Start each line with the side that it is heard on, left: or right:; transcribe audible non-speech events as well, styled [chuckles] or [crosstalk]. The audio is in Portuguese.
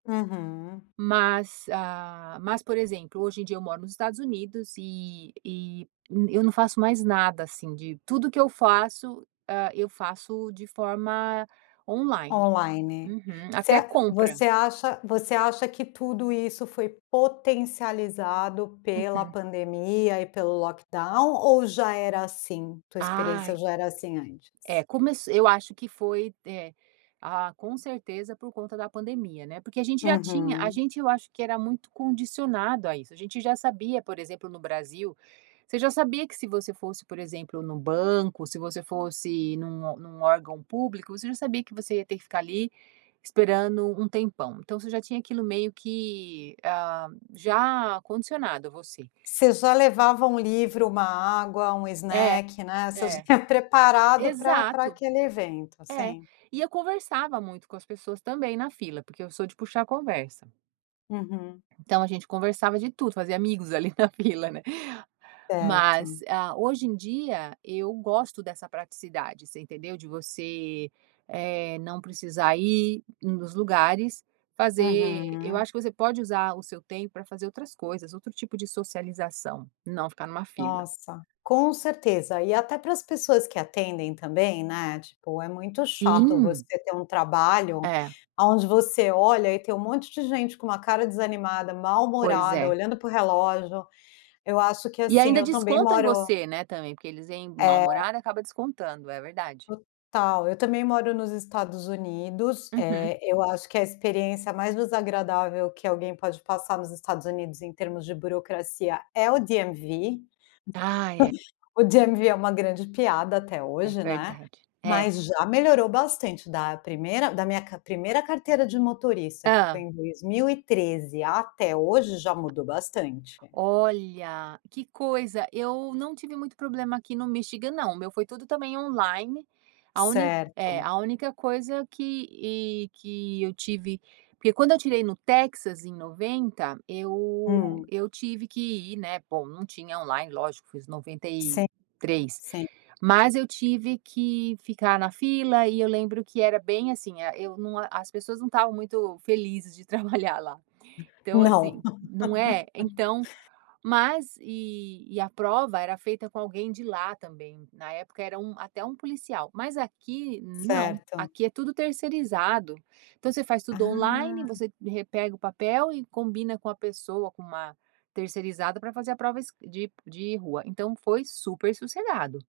left: Uhum.
right: Mas, ah, mas, por exemplo, hoje em dia, eu moro nos Estados Unidos e e e eu não faço mais nada assim de tudo que eu faço, hã, eu faço de forma on-line.
left: On-line.
right: Uhum.
left: Você
right: Até compra.
left: você acha você acha que tudo isso foi potencializado pela
right: Uhum.
left: pandemia e pelo lockdown ou já era assim, tua experiência
right: Ai.
left: já era assim antes?
right: É, começ eu acho que foi é, ah, com certeza, por conta da pandemia, né, porque a gente já tinha a
left: Uhum.
right: gente eu acho que era muito condicionado a isso. A gente já sabia, por exemplo, no Brasil, você já sabia que se você fosse, por exemplo, no banco, se você fosse num num órgão público, você já sabia que você ia ter que ficar ali esperando um tempão. Então você já tinha aquilo meio que, ah, já condicionado a você.
left: Você já levava um livro, uma água, um
right: É,
left: snack né, você já
right: é.
left: ia preparado pra pra
right: Exato.
left: aquele evento.
right: É.
left: Sim.
right: E eu conversava muito com as pessoas também na fila, porque eu sou de puxar conversa.
left: Uhum.
right: Então a gente conversava de tudo, fazia amigos ali na fila, né. [laughs] Mas,
left: Certo.
right: ah, hoje em dia, eu gosto dessa praticidade, você entendeu? De você, eh, não precisar ir nos lugares fazer eu
left: Uhum.
right: acho que você pode usar o seu tempo pra fazer outras coisas, outro tipo de socialização, não ficar numa fila.
left: Nossa, com certeza! E até para as pessoas que atendem também, né, tipo, é muito chato você
right: Sim.
left: ter um trabalho
right: É.
left: aonde você olha e tem um monte de gente com uma cara desanimada,
right: Pois
left: mal-humorada,
right: é.
left: olhando para o relógio. Eu acho que,
right: E
left: assim,
right: ainda
left: eu também
right: descontam em
left: moro
right: você, né, também, porque eles vêm
left: É.
right: mal-humorado, acaba descontando. É verdade.
left: Total. Eu também moro nos Estados Unidos,
right: Uhum.
left: eh, eu acho que a experiência mais desagradável que alguém pode passar nos Estados Unidos em termos de burocracia é o DMV. [chuckles]
right: Ah, é.
left: O DMV é uma grande piada até
right: É
left: hoje, né,
right: verdade. É.
left: mas já melhorou bastante da 1ª, da minha ca 1ª carteira de motorista, que foi
right: Hã.
left: em 2013, até hoje já mudou bastante.
right: Olha, que coisa, eu não tive muito problema aqui no Michigan não. O meu foi tudo também on-line, a úni é.
left: Certo.
right: A única coisa que e que eu tive porque quando eu tirei no Texas em 90, eu
left: Hum.
right: eu tive que ir, né, bom, não tinha on-line lógico, foi os noventa e
left: Sim,
right: três,
left: sim.
right: mas eu tive que ficar na fila e eu lembro que era bem, assim, ah, eu não a as pessoas não estavam muito felizes de trabalhar lá. Então,
left: Não.
right: assim
left: [laughs]
right: não é? Então mas e e a prova era feita com alguém de lá também. Na época, era um até um policial, mas aqui não,
left: Certo.
right: aqui é tudo terceirizado. Então você faz tudo on-line,
left: Ah.
right: você re pega o papel e combina com a pessoa, com uma terceirizada pra fazer a prova esc de de rua. Então foi super sossegado.